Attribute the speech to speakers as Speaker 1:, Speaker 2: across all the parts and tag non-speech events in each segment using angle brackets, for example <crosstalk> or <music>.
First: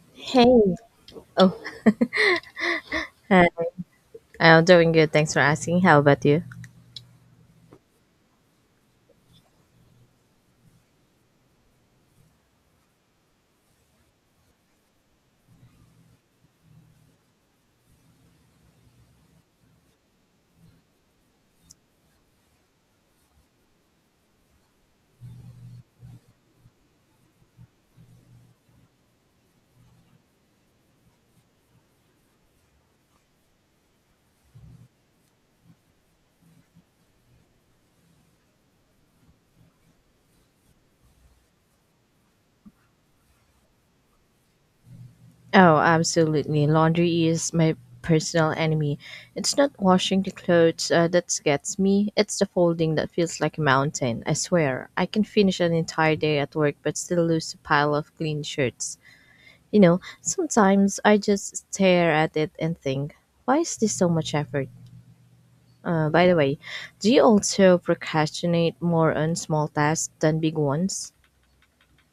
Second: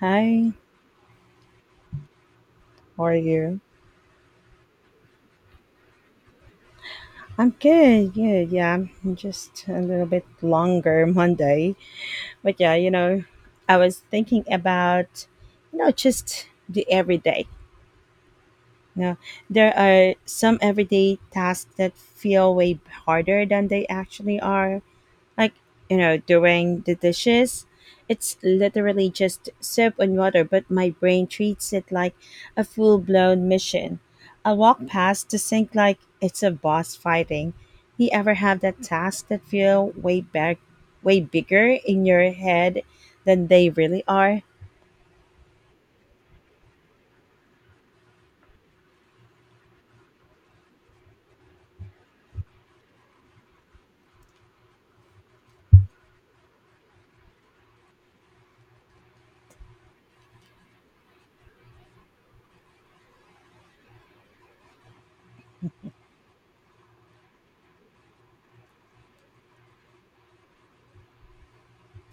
Speaker 1: Hi,
Speaker 2: Hey. Oh,
Speaker 1: how are
Speaker 2: hi.
Speaker 1: you?
Speaker 2: I'm doing good. Thanks for asking. How about you?
Speaker 1: I'm good, good. Yeah, I'm just a little bit longer <laughs> Monday. But yeah, I was thinking about, just the everyday. You know, there are some everyday tasks that feel way harder than they actually are. Like, doing the dishes, it's literally just soap and water, but my brain treats it like a full-blown mission. I walk past the sink like it's a boss fighting. Do you ever have that task that feel way bigger in your head than they really are?
Speaker 2: Oh, absolutely. Laundry is my personal enemy. It's not washing the clothes that gets me, it's the folding that feels like a mountain. I swear, I can finish an entire day at work but still lose a pile of clean shirts. You know, sometimes I just stare at it and think, why is this so much effort? By the way, do you also procrastinate more on small tasks than big ones?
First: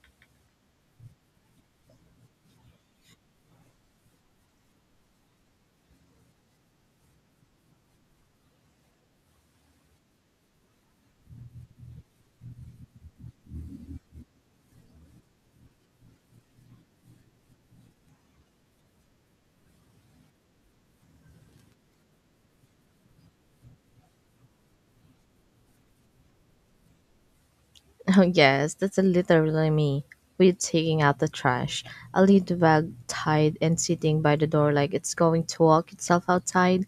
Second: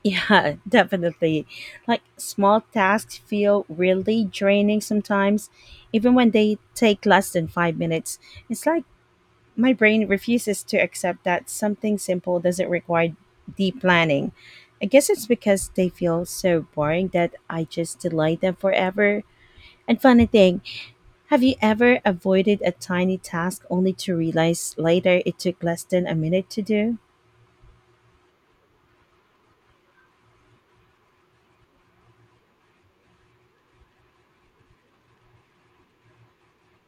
Speaker 1: Yeah, <laughs> definitely. Like, small tasks feel really draining sometimes, even when they take less than 5 minutes. It's like my brain refuses to accept that something simple doesn't require deep planning. I guess it's because they feel so boring that I just delay them forever. And funny thing, have you ever avoided a tiny task only to realize later it took less than a minute to do?
Speaker 2: Oh, yes, that's literally me. We're taking out the trash. A lead bag tied and sitting by the door like it's going to walk itself outside.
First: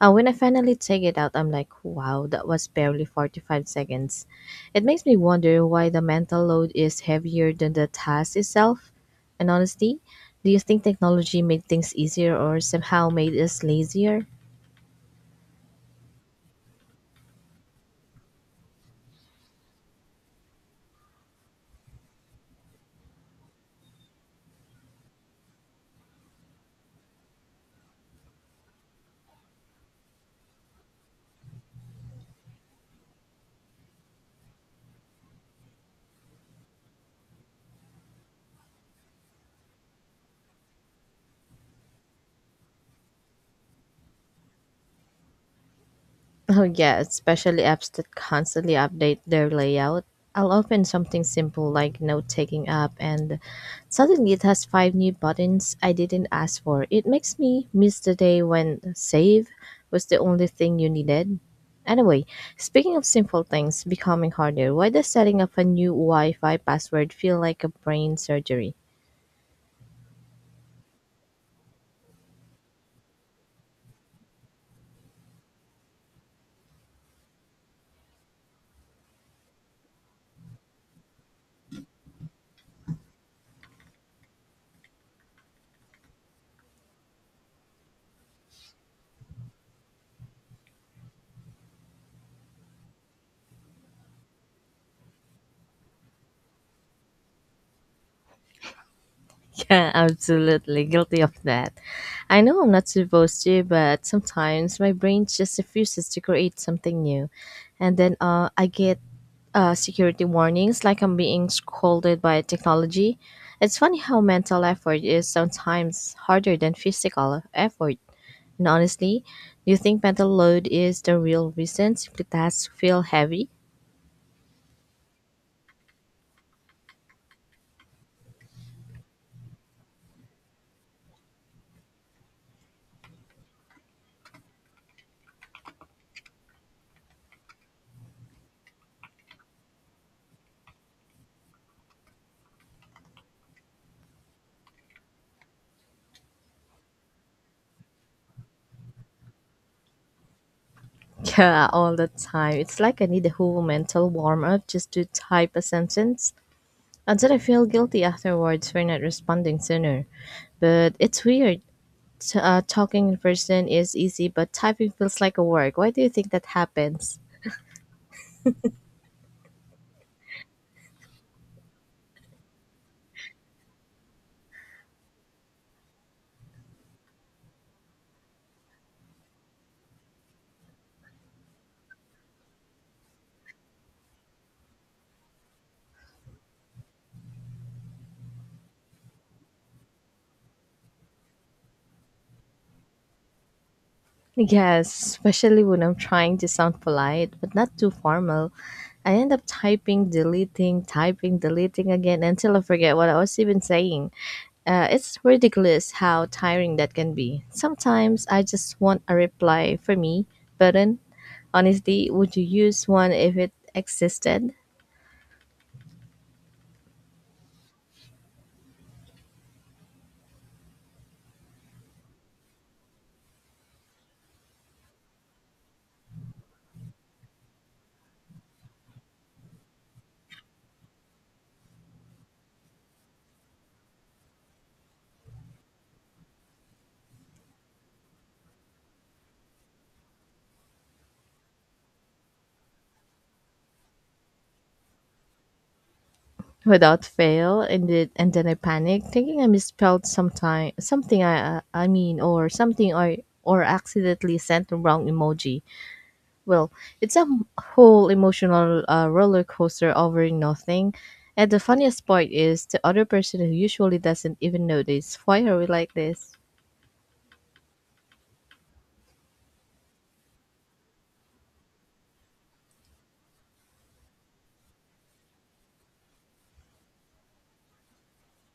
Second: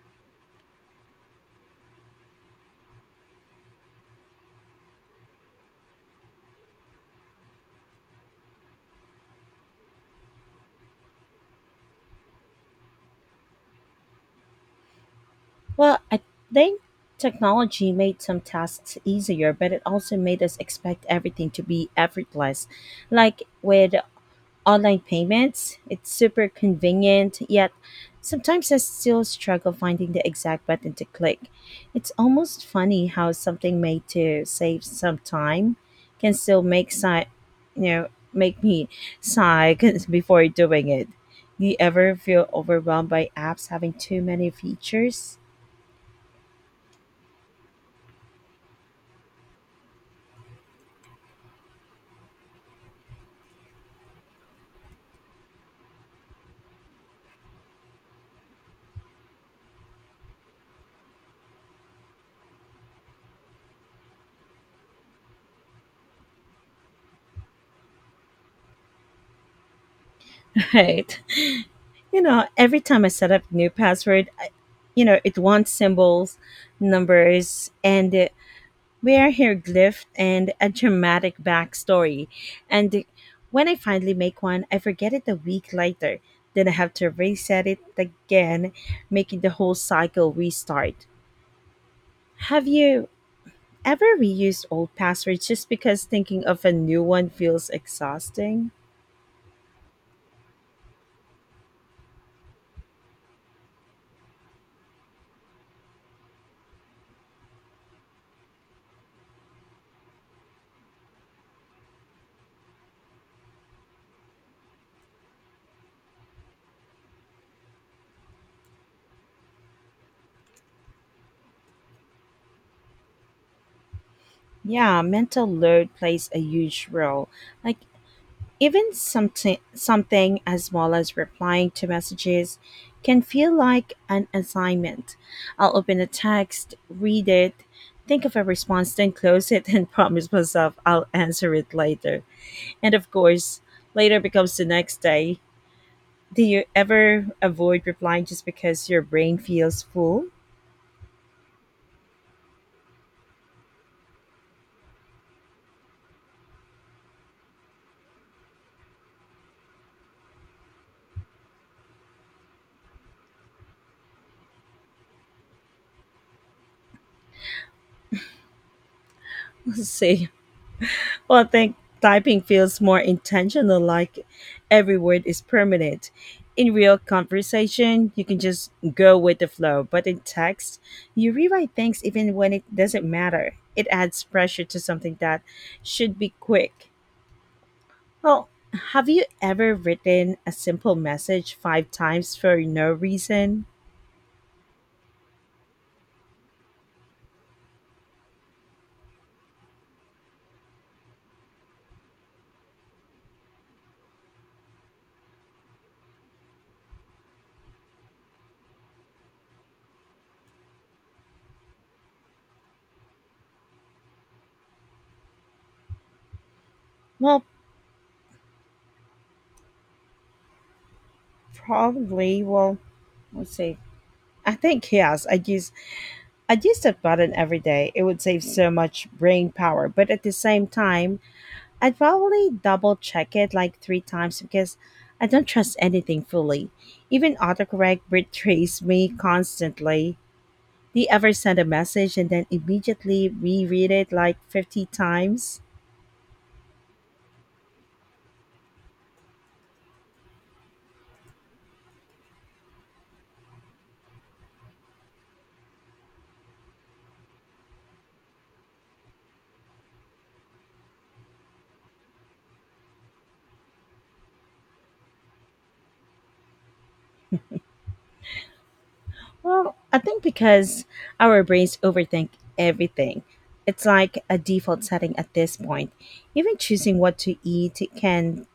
Speaker 2: And when I finally take it out, I'm like, wow, that was barely 45 seconds. It makes me wonder why the mental load is heavier than the task itself. And honestly, do you think technology made things easier or somehow made us lazier?
Speaker 1: Well, I think technology made some tasks easier, but it also made us expect everything to be effortless. Like with online payments. It's super convenient, yet sometimes I still struggle finding the exact button to click. It's almost funny how something made to save some time can still make you know, make me sigh <laughs> 'cause before doing it. Do you ever feel overwhelmed by apps having too many features?
Speaker 2: Oh yeah, especially apps that constantly update their layout. I'll open something simple like note-taking app and suddenly it has five new buttons I didn't ask for. It makes me miss the day when save was the only thing you needed. Anyway, speaking of simple things becoming harder, why does setting up a new Wi-Fi password feel like a brain surgery?
Speaker 1: Right. <laughs> You know, every time I set up new password, it wants symbols, numbers, and we are here, hieroglyphed and a dramatic backstory. And when I finally make one, I forget it a week later. Then I have to reset it again, making the whole cycle restart. Have you ever reused old passwords just because thinking of a new one feels exhausting?
Speaker 2: <laughs> Yeah, absolutely guilty of that. I know I'm not supposed to, but sometimes my brain just refuses to create something new. And then I get security warnings like I'm being scolded by technology. It's funny how mental effort is sometimes harder than physical effort. And honestly, do you think mental load is the real reason simply tasks feel heavy?
Speaker 1: Yeah, mental load plays a huge role. Like, even something as small as replying to messages can feel like an assignment. I'll open a text, read it, think of a response, then close it <laughs> and promise myself I'll answer it later. And of course, later becomes the next day. Do you ever avoid replying just because your brain feels full?
Speaker 2: <laughs> Yeah, all the time. It's like I need a whole mental warm up just to type a sentence. And then I didn't feel guilty afterwards for not responding sooner, but it's weird. Talking in person is easy, but typing feels like a work. Why do you think that happens?
Speaker 1: <laughs> So I think typing feels more intentional, like every word is permanent. In real conversation, you can just go with the flow, but in text, you rewrite things even when it doesn't matter. It adds pressure to something that should be quick. Well, have you ever written a simple message five times for no reason?
Speaker 2: Yes, especially when I'm trying to sound polite but not too formal. I end up typing, deleting again until I forget what I was even saying. It's ridiculous how tiring that can be. Sometimes I just want a reply for me button. Honestly, would you use one if it existed?
Speaker 1: Well, probably. Well, let's see. I think yes. I'd use that button every day. It would save so much brain power. But at the same time, I'd probably double check it like three times because I don't trust anything fully. Even autocorrect betrays me constantly. Do you ever send a message and then immediately reread it like 50 times?
Speaker 2: Without fail, and then I panic, thinking I misspelled sometime something I mean or something I or accidentally sent the wrong emoji. Well, it's a whole emotional roller coaster over nothing. And the funniest part is the other person who usually doesn't even notice. Why are we like this?
Speaker 1: Well, I think because our brains overthink everything. It's like a default setting at this point. Even choosing what to eat can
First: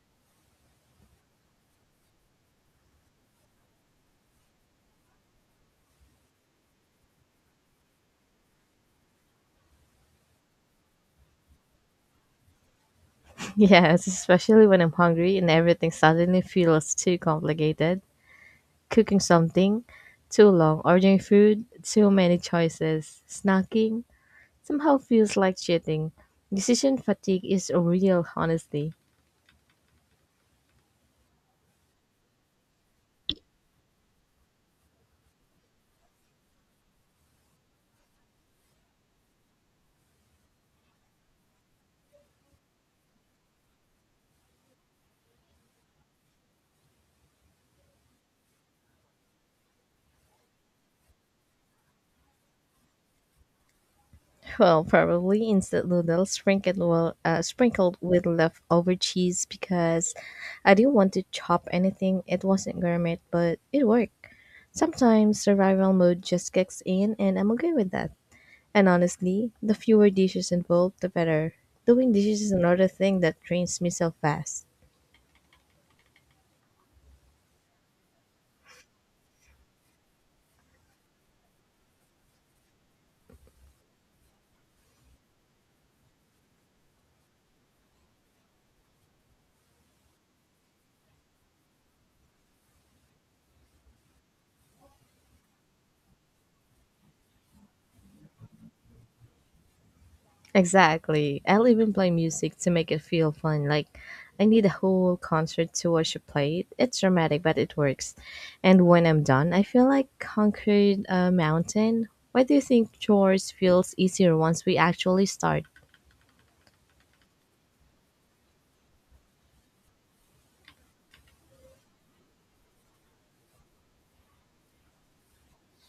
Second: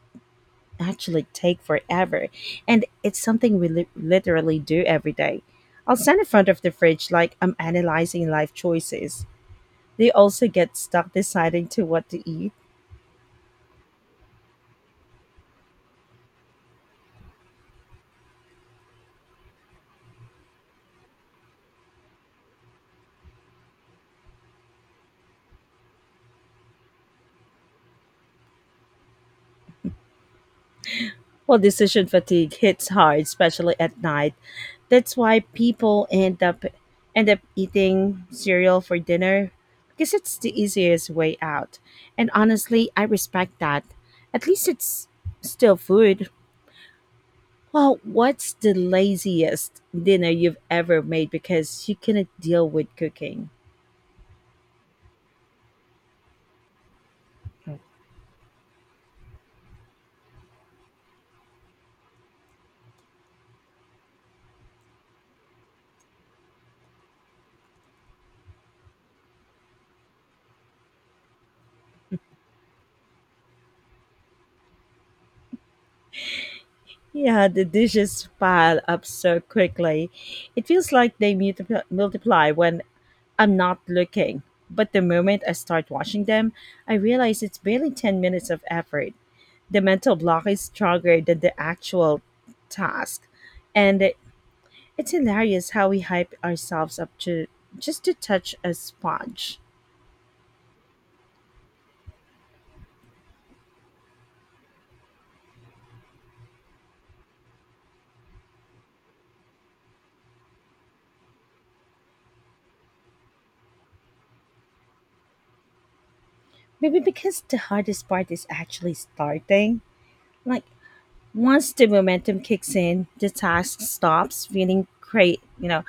Speaker 1: actually take forever, and it's something we literally do every day. I'll stand in front of the fridge like I'm analyzing life choices. They also get stuck deciding to what to eat.
Speaker 2: <laughs> Yes, especially when I'm hungry and everything suddenly feels too complicated. Cooking something, too long, ordering food, too many choices, snacking, somehow feels like cheating. Decision fatigue is real, honestly.
Speaker 1: Well, decision fatigue hits hard, especially at night. That's why people end up eating cereal for dinner because it's the easiest way out. And honestly, I respect that. At least it's still food. Well, what's the laziest dinner you've ever made because you couldn't deal with cooking?
Speaker 2: Well, probably instant noodles sprinkled sprinkled with leftover cheese because I didn't want to chop anything. It wasn't gourmet, but it worked. Sometimes survival mode just kicks in, and I'm okay with that. And honestly, the fewer dishes involved, the better. Doing dishes is another thing that drains me so fast.
Speaker 1: Yeah, the dishes pile up so quickly. It feels like they multiply when I'm not looking. But the moment I start washing them, I realize it's barely 10 minutes of effort. The mental block is stronger than the actual task. And it's hilarious how we hype ourselves up to just to touch a sponge.
Speaker 2: Exactly. I'll even play music to make it feel fun. Like, I need a whole concert to watch it played. It's dramatic, but it works. And when I'm done, I feel like conquered a mountain. Why do you think chores feels easier once we actually start?
Speaker 1: Maybe because the hardest part is actually starting. Like, once the momentum kicks in, the task stops feeling great,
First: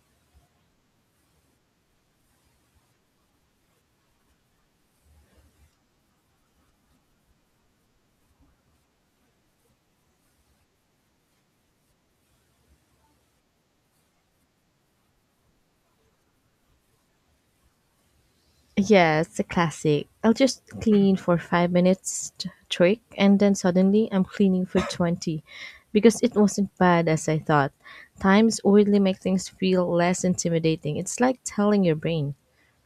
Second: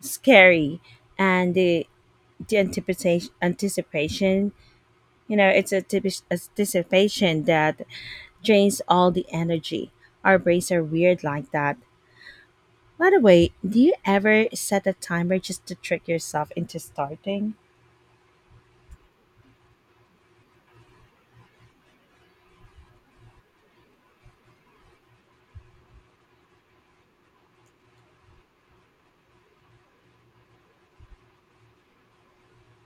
Speaker 1: scary, and the it's a typish anticipation that drains all the energy. Our brains are weird like that. By the way, do you ever set a timer just to trick yourself into starting?
Speaker 2: Yeah, it's a classic. I'll just clean for 5 minutes trick, and then suddenly I'm cleaning for 20 because it wasn't bad as I thought. Times weirdly make things feel less intimidating. It's like telling your brain,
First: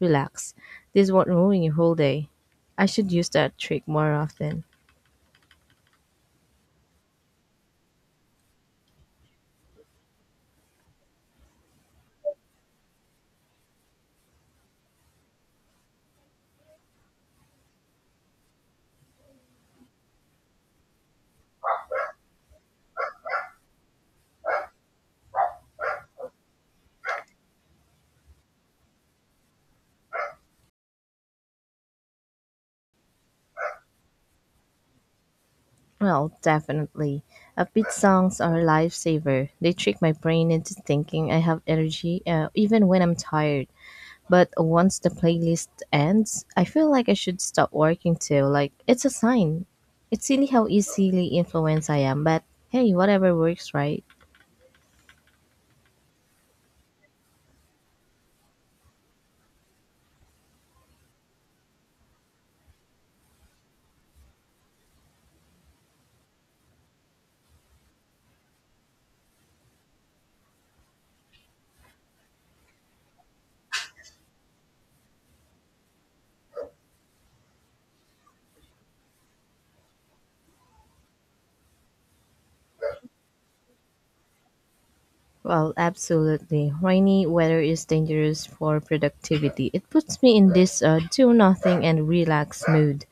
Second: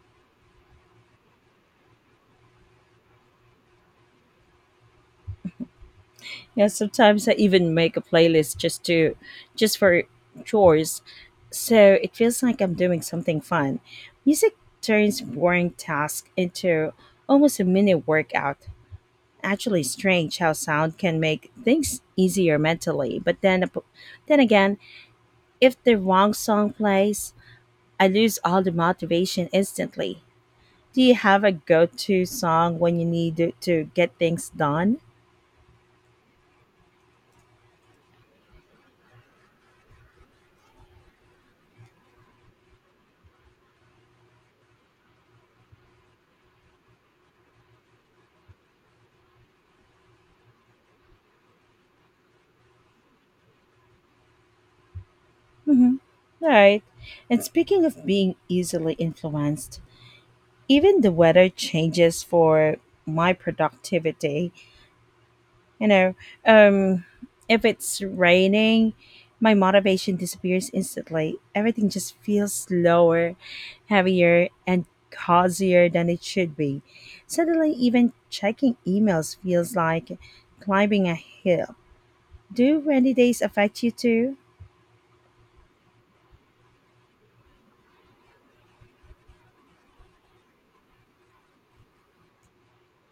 Speaker 2: relax, this won't ruin your whole day. I should use that trick more often.
Speaker 1: Yeah, sometimes I even make a playlist just for chores. So it feels like I'm doing something fun. Music turns boring tasks into almost a mini workout. Actually strange how sound can make things easier mentally, but then again, if the wrong song plays, I lose all the motivation instantly. Do you have a go-to song when you need to get things done?
Speaker 2: Well, definitely. Upbeat songs are a lifesaver. They trick my brain into thinking I have energy even when I'm tired. But once the playlist ends, I feel like I should stop working too. Like, it's a sign. It's silly how easily influenced I am, but hey, whatever works, right?
Speaker 1: Mhm. Right. And speaking of being easily influenced, even the weather changes for my productivity. You know, um, if it's raining, my motivation disappears instantly. Everything just feels slower, heavier, and cozier than it should be. Suddenly, even checking emails feels like climbing a hill. Do rainy days affect you too?
Speaker 2: Well, absolutely. Rainy weather is dangerous for productivity. It puts me in this do nothing and relax mood.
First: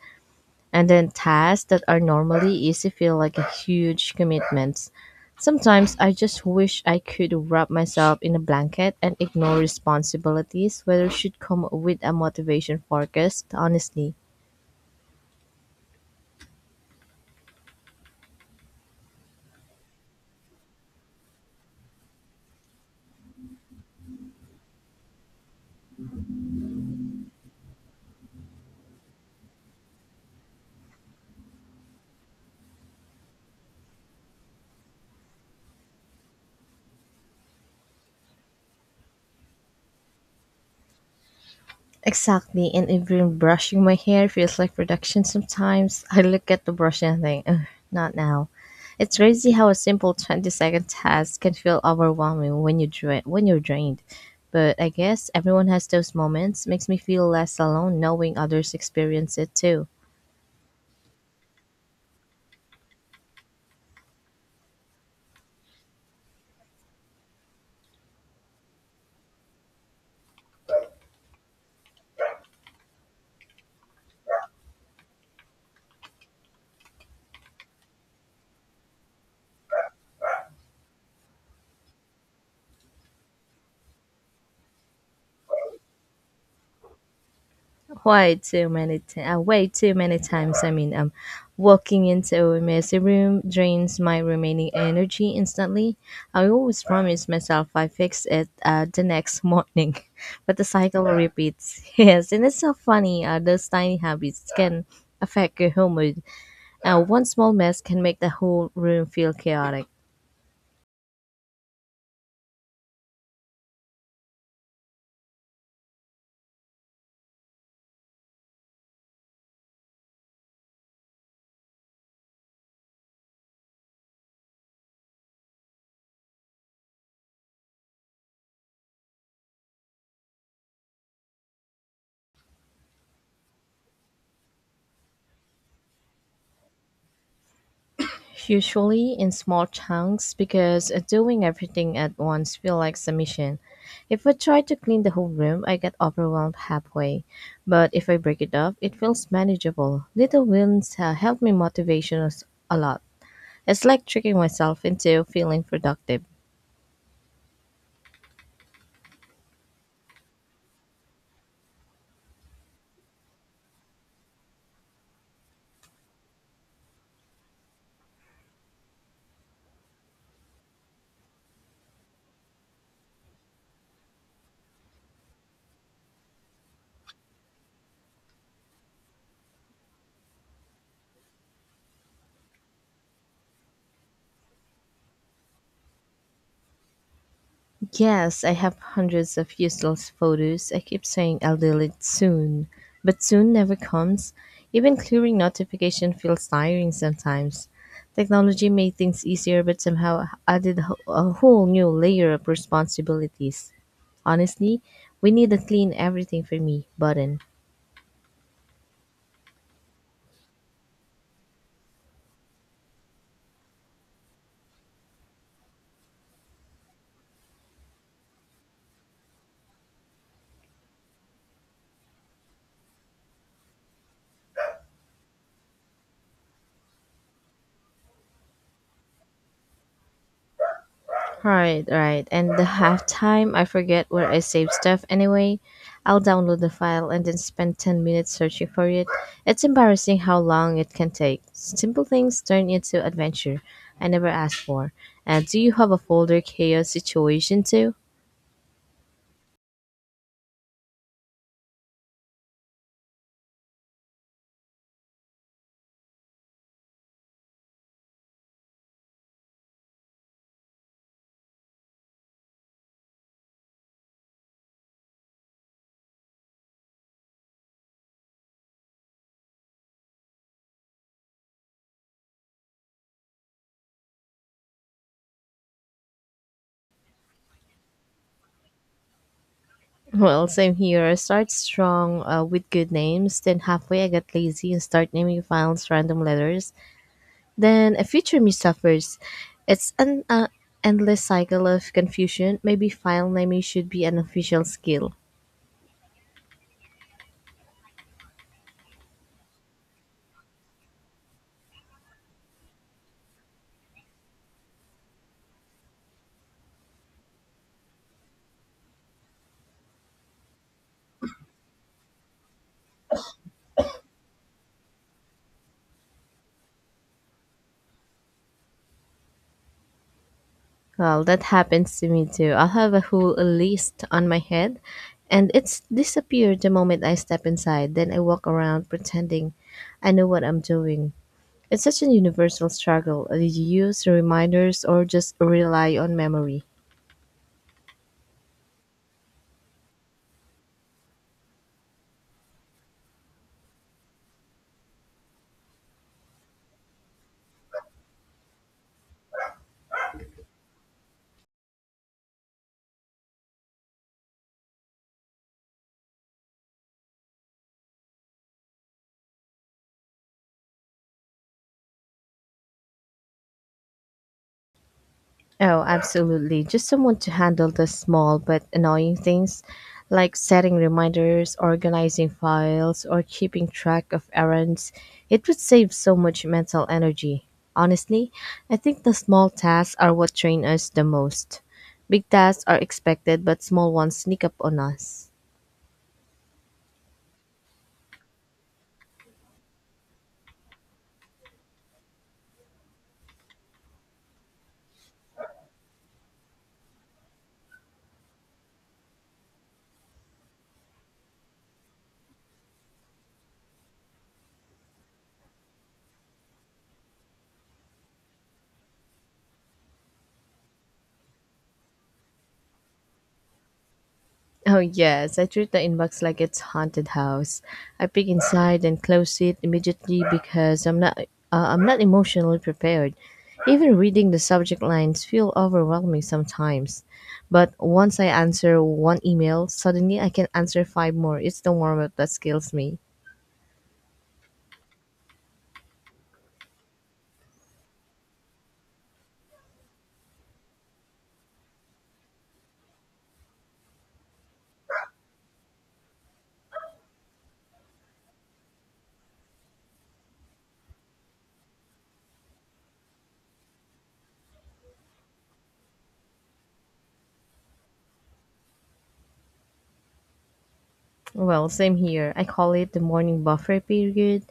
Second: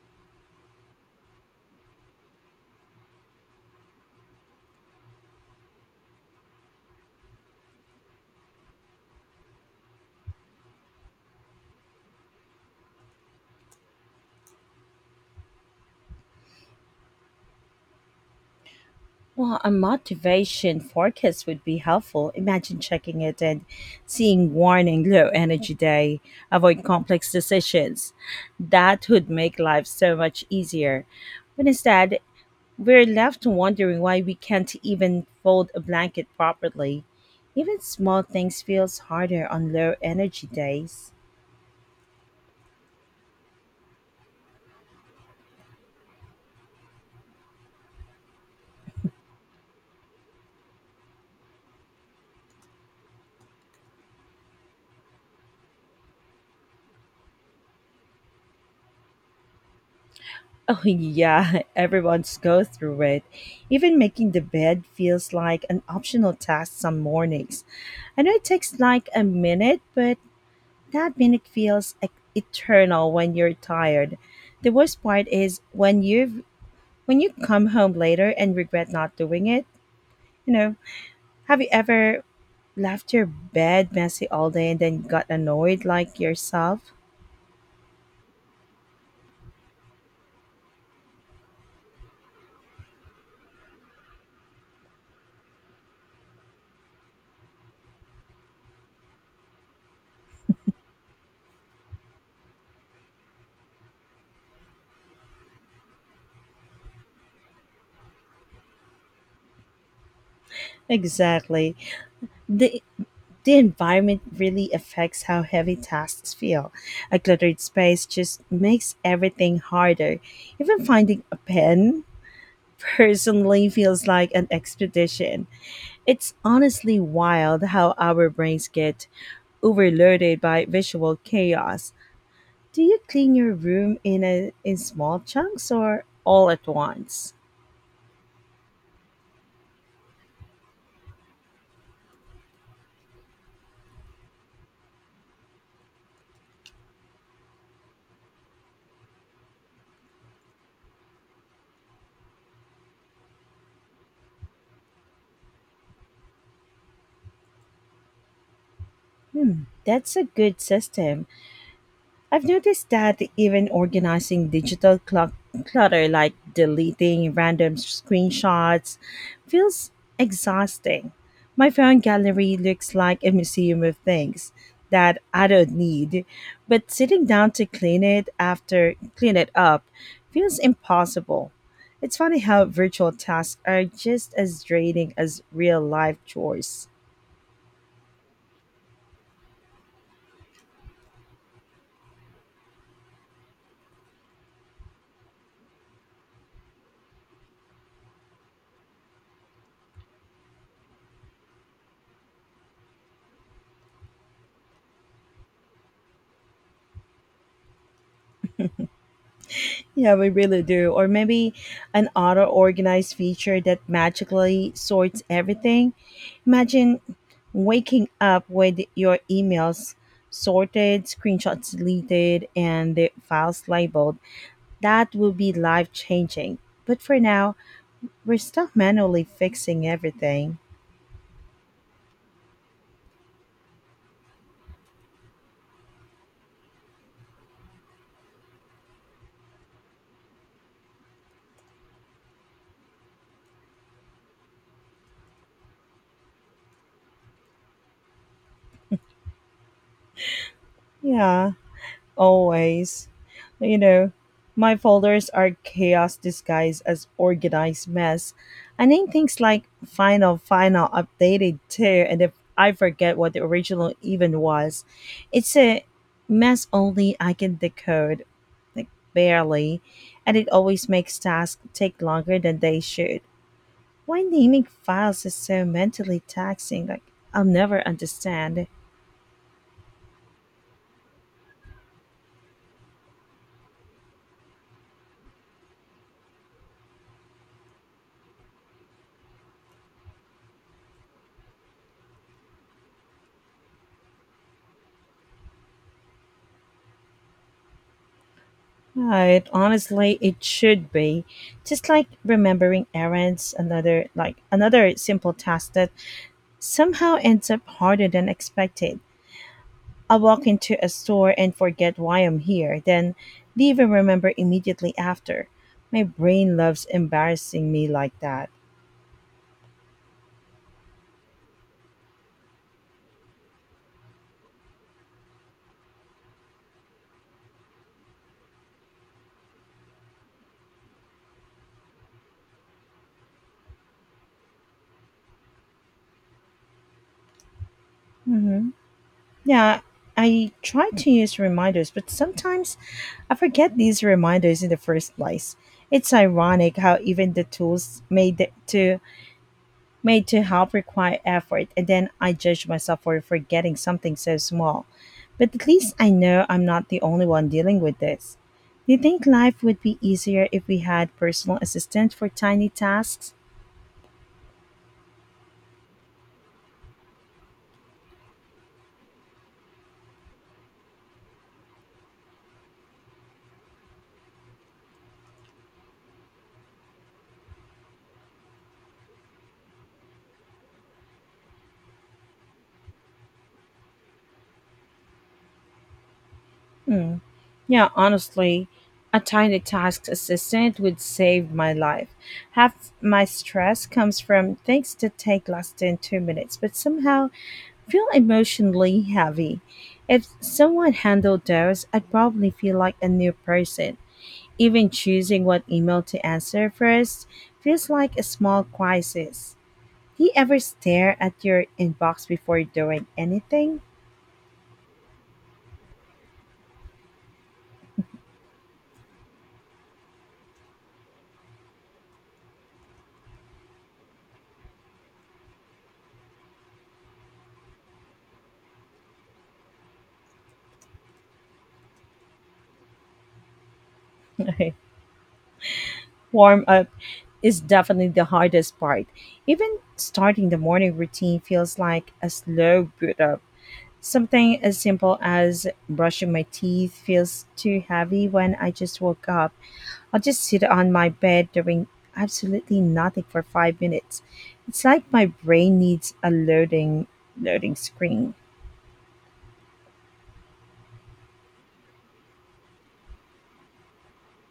Speaker 2: And then tasks that are normally easy feel like a huge commitments. Sometimes I just wish I could wrap myself in a blanket and ignore responsibilities, whether should come with a motivation forecast, honestly.
Speaker 1: Well, a motivation forecast would be helpful. Imagine checking it and seeing warning low energy day, avoid complex decisions. That would make life so much easier. But instead, we're left wondering why we can't even fold a blanket properly. Even small things feels harder on low energy days.
Speaker 2: Exactly, and even brushing my hair feels like production sometimes. <laughs> I look at the brush and think, "Ugh, not now. It's crazy how a simple 20-second task can feel overwhelming when when you're drained. But I guess everyone has those moments. Makes me feel less alone knowing others experience it too.
Speaker 1: Oh yeah, <laughs> everyone's go through it. Even making the bed feels like an optional task some mornings. I know it takes like a minute, but that minute feels like eternal when you're tired. The worst part is when you come home later and regret not doing it. You know, have you ever left your bed messy all day and then got annoyed like yourself?
Speaker 2: Way too many times I mean, walking into a messy room drains my remaining energy instantly. I always promise myself I fix it the next morning. <laughs> But the cycle repeats. <laughs> Yes, and it's so funny, those tiny habits can affect your whole mood. One small mess can make the whole room feel chaotic.
Speaker 1: Exactly. The The environment really affects how heavy tasks feel. A cluttered space just makes everything harder. Even finding a pen <laughs> personally feels like an expedition. It's honestly wild how our brains get overloaded by visual chaos. Do you clean your room in small chunks or all at once?
Speaker 2: Usually in small chunks because doing everything at once feels like submission. If I try to clean the whole room, I get overwhelmed halfway. But if I break it up, it feels manageable. Little wins help me motivation us a lot. It's like tricking myself into feeling productive.
Speaker 1: That's a good system. I've noticed that even organizing digital clutter, like deleting random screenshots, feels exhausting. My phone gallery looks like a museum of things that I don't need, but sitting down to clean it up feels impossible. It's funny how virtual tasks are just as draining as real life chores.
Speaker 2: Yes, I have hundreds of useless photos. I keep saying I'll delete soon, but soon never comes. Even clearing notification feels tiring sometimes. Technology made things easier, but somehow added a whole new layer of responsibilities. Honestly, we need a clean everything for me button.
Speaker 1: Yeah, we really do. Or maybe an auto organized feature that magically sorts everything. Imagine waking up with your emails sorted, screenshots deleted, and the files labeled. That would be life changing. But for now, we're stuck manually fixing everything.
Speaker 2: Right, right. And the halftime, I forget where I save stuff anyway. I'll download the file and then spend 10 minutes searching for it. It's embarrassing how long it can take. Simple things turn into adventure I never asked for. And do you have a folder chaos situation too? <laughs>
Speaker 1: Yeah. Always. You know, my folders are chaos disguised as organized mess. I name things like final, final, updated too, and if I forget what the original even was, it's a mess only I can decode, like barely, and it always makes tasks take longer than they should. Why naming files is so mentally taxing, like, I'll never understand.
Speaker 2: Well, same here. I start strong with good names, then halfway I get lazy and start naming files random letters. Then a future me suffers. It's an endless cycle of confusion. Maybe file naming should be an official skill.
Speaker 1: Right. Honestly, it should be. Just like remembering errands, another simple task that somehow ends up harder than expected. I walk into a store and forget why I'm here, then leave and remember immediately after. My brain loves embarrassing me like that.
Speaker 2: Well, that happens to me too. I'll have a whole list on my head and it's disappeared the moment I step inside. Then I walk around pretending I know what I'm doing. It's such a universal struggle. Did you use reminders or just rely on memory?
Speaker 1: Yeah, I try to use reminders, but sometimes I forget these reminders in the first place. It's ironic how even the tools made to help require effort, and then I judge myself for forgetting something so small. But at least I know I'm not the only one dealing with this. Do you think life would be easier if we had personal assistants for tiny tasks?
Speaker 2: Oh, absolutely. Just someone to handle the small but annoying things like setting reminders, organizing files, or keeping track of errands. It would save so much mental energy. Honestly, I think the small tasks are what train us the most. Big tasks are expected, but small ones sneak up on us.
Speaker 1: Yeah, honestly, a tiny task assistant would save my life. Half my stress comes from things that take less than 2 minutes, but somehow feel emotionally heavy. If someone handled those, I'd probably feel like a new person. Even choosing what email to answer first feels like a small crisis. Do you ever stare at your inbox before doing anything?
Speaker 2: Oh, yes, I treat the inbox like it's haunted house. I peek inside and close it immediately because I'm not emotionally prepared. Even reading the subject lines feel overwhelming sometimes. But once I answer one email, suddenly I can answer five more. It's the warm-up that skills me.
Speaker 1: <laughs> Warm up is definitely the hardest part. Even starting the morning routine feels like a slow boot up. Something as simple as brushing my teeth feels too heavy when I just woke up. I'll just sit on my bed doing absolutely nothing for 5 minutes. It's like my brain needs a loading screen.
Speaker 2: Well, same here. I call it the morning buffer period.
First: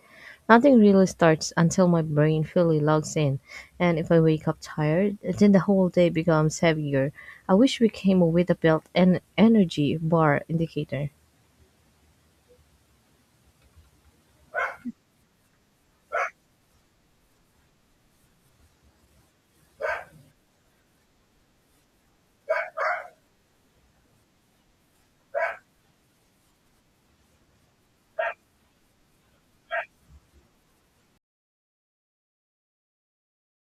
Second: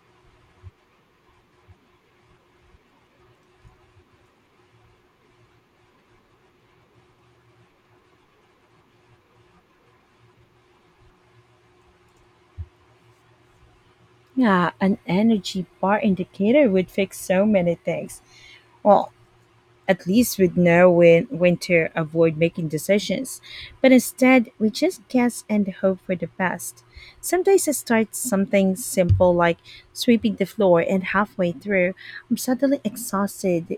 Speaker 2: Nothing really starts until my brain fully logs in, and if I wake up tired, then the whole day becomes heavier. I wish we came with a built-in energy bar indicator.
Speaker 1: Yeah, an energy bar indicator would fix so many things. Well, at least we'd know when to avoid making decisions. But instead, we just guess and hope for the best. Sometimes I start something simple like sweeping the floor, and halfway through, I'm suddenly exhausted.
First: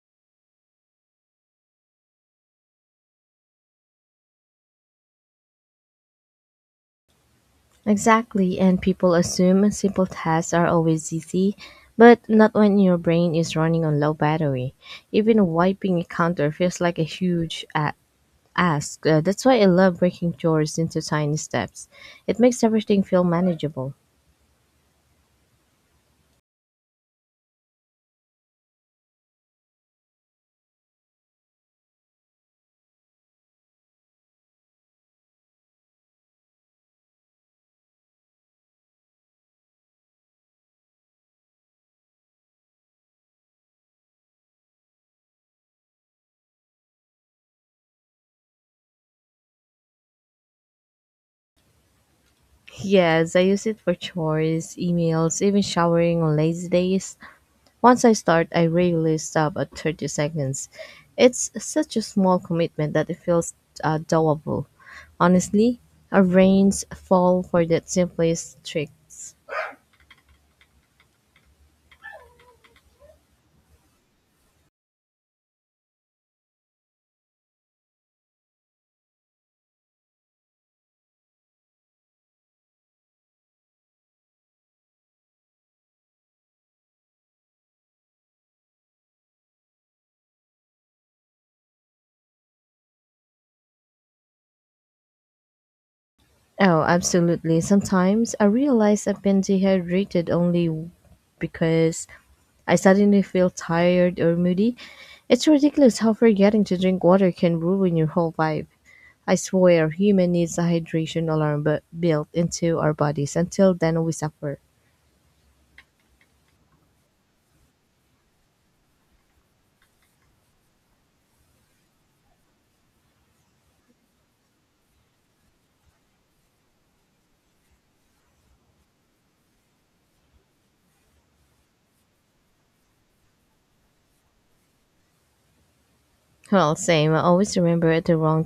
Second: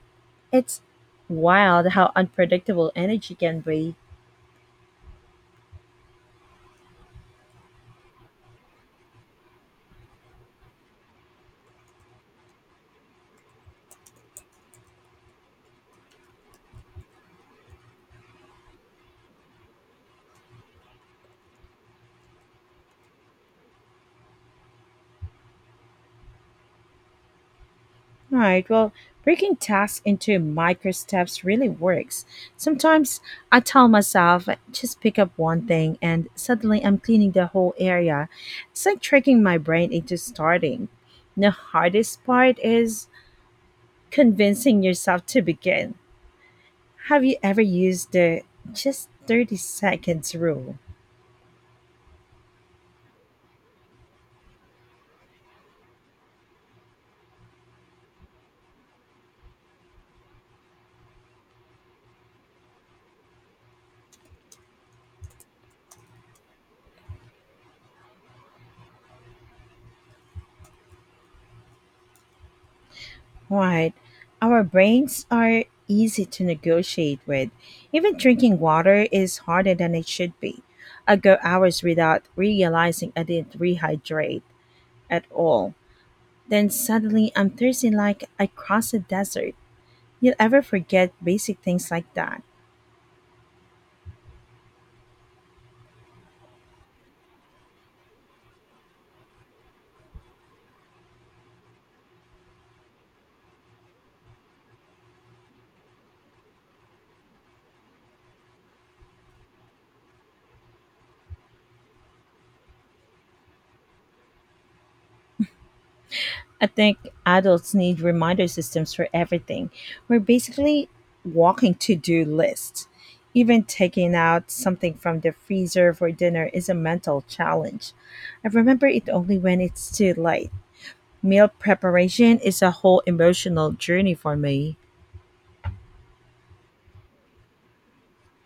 Speaker 1: It's wild how unpredictable energy can be.
Speaker 2: Exactly, and people assume simple tasks are always easy, but not when your brain is running on low battery. Even wiping a counter feels like a huge ask. That's why I love breaking chores into tiny steps. It makes everything feel manageable.
Speaker 1: All right. Well, breaking tasks into micro steps really works. Sometimes I tell myself, just pick up one thing, and suddenly I'm cleaning the whole area. It's like tricking my brain into starting. The hardest part is convincing yourself to begin. Have you ever used the just 30 seconds rule?
Speaker 2: Yes, I use it for chores, emails, even showering on lazy days. Once I start, I rarely stop at 30 seconds. It's such a small commitment that it feels doable. Honestly, our brains fall for that simplest tricks.
Speaker 1: Right. Our brains are easy to negotiate with. Even drinking water is harder than it should be. I go hours without realizing I didn't rehydrate at all. Then suddenly I'm thirsty like I crossed a desert. You'll ever forget basic things like that.
Speaker 2: Oh, absolutely. Sometimes I realize I've been dehydrated only because I suddenly feel tired or moody. It's ridiculous how forgetting to drink water can ruin your whole vibe. I swear, human needs a hydration alarm but built into our bodies. Until then, we suffer.
Speaker 1: I think adults need reminder systems for everything. We're basically walking to do lists. Even taking out something from the freezer for dinner is a mental challenge. I remember it only when it's too late. Meal preparation is a whole emotional journey for me.
Speaker 2: Well, same. I always remember at the wrong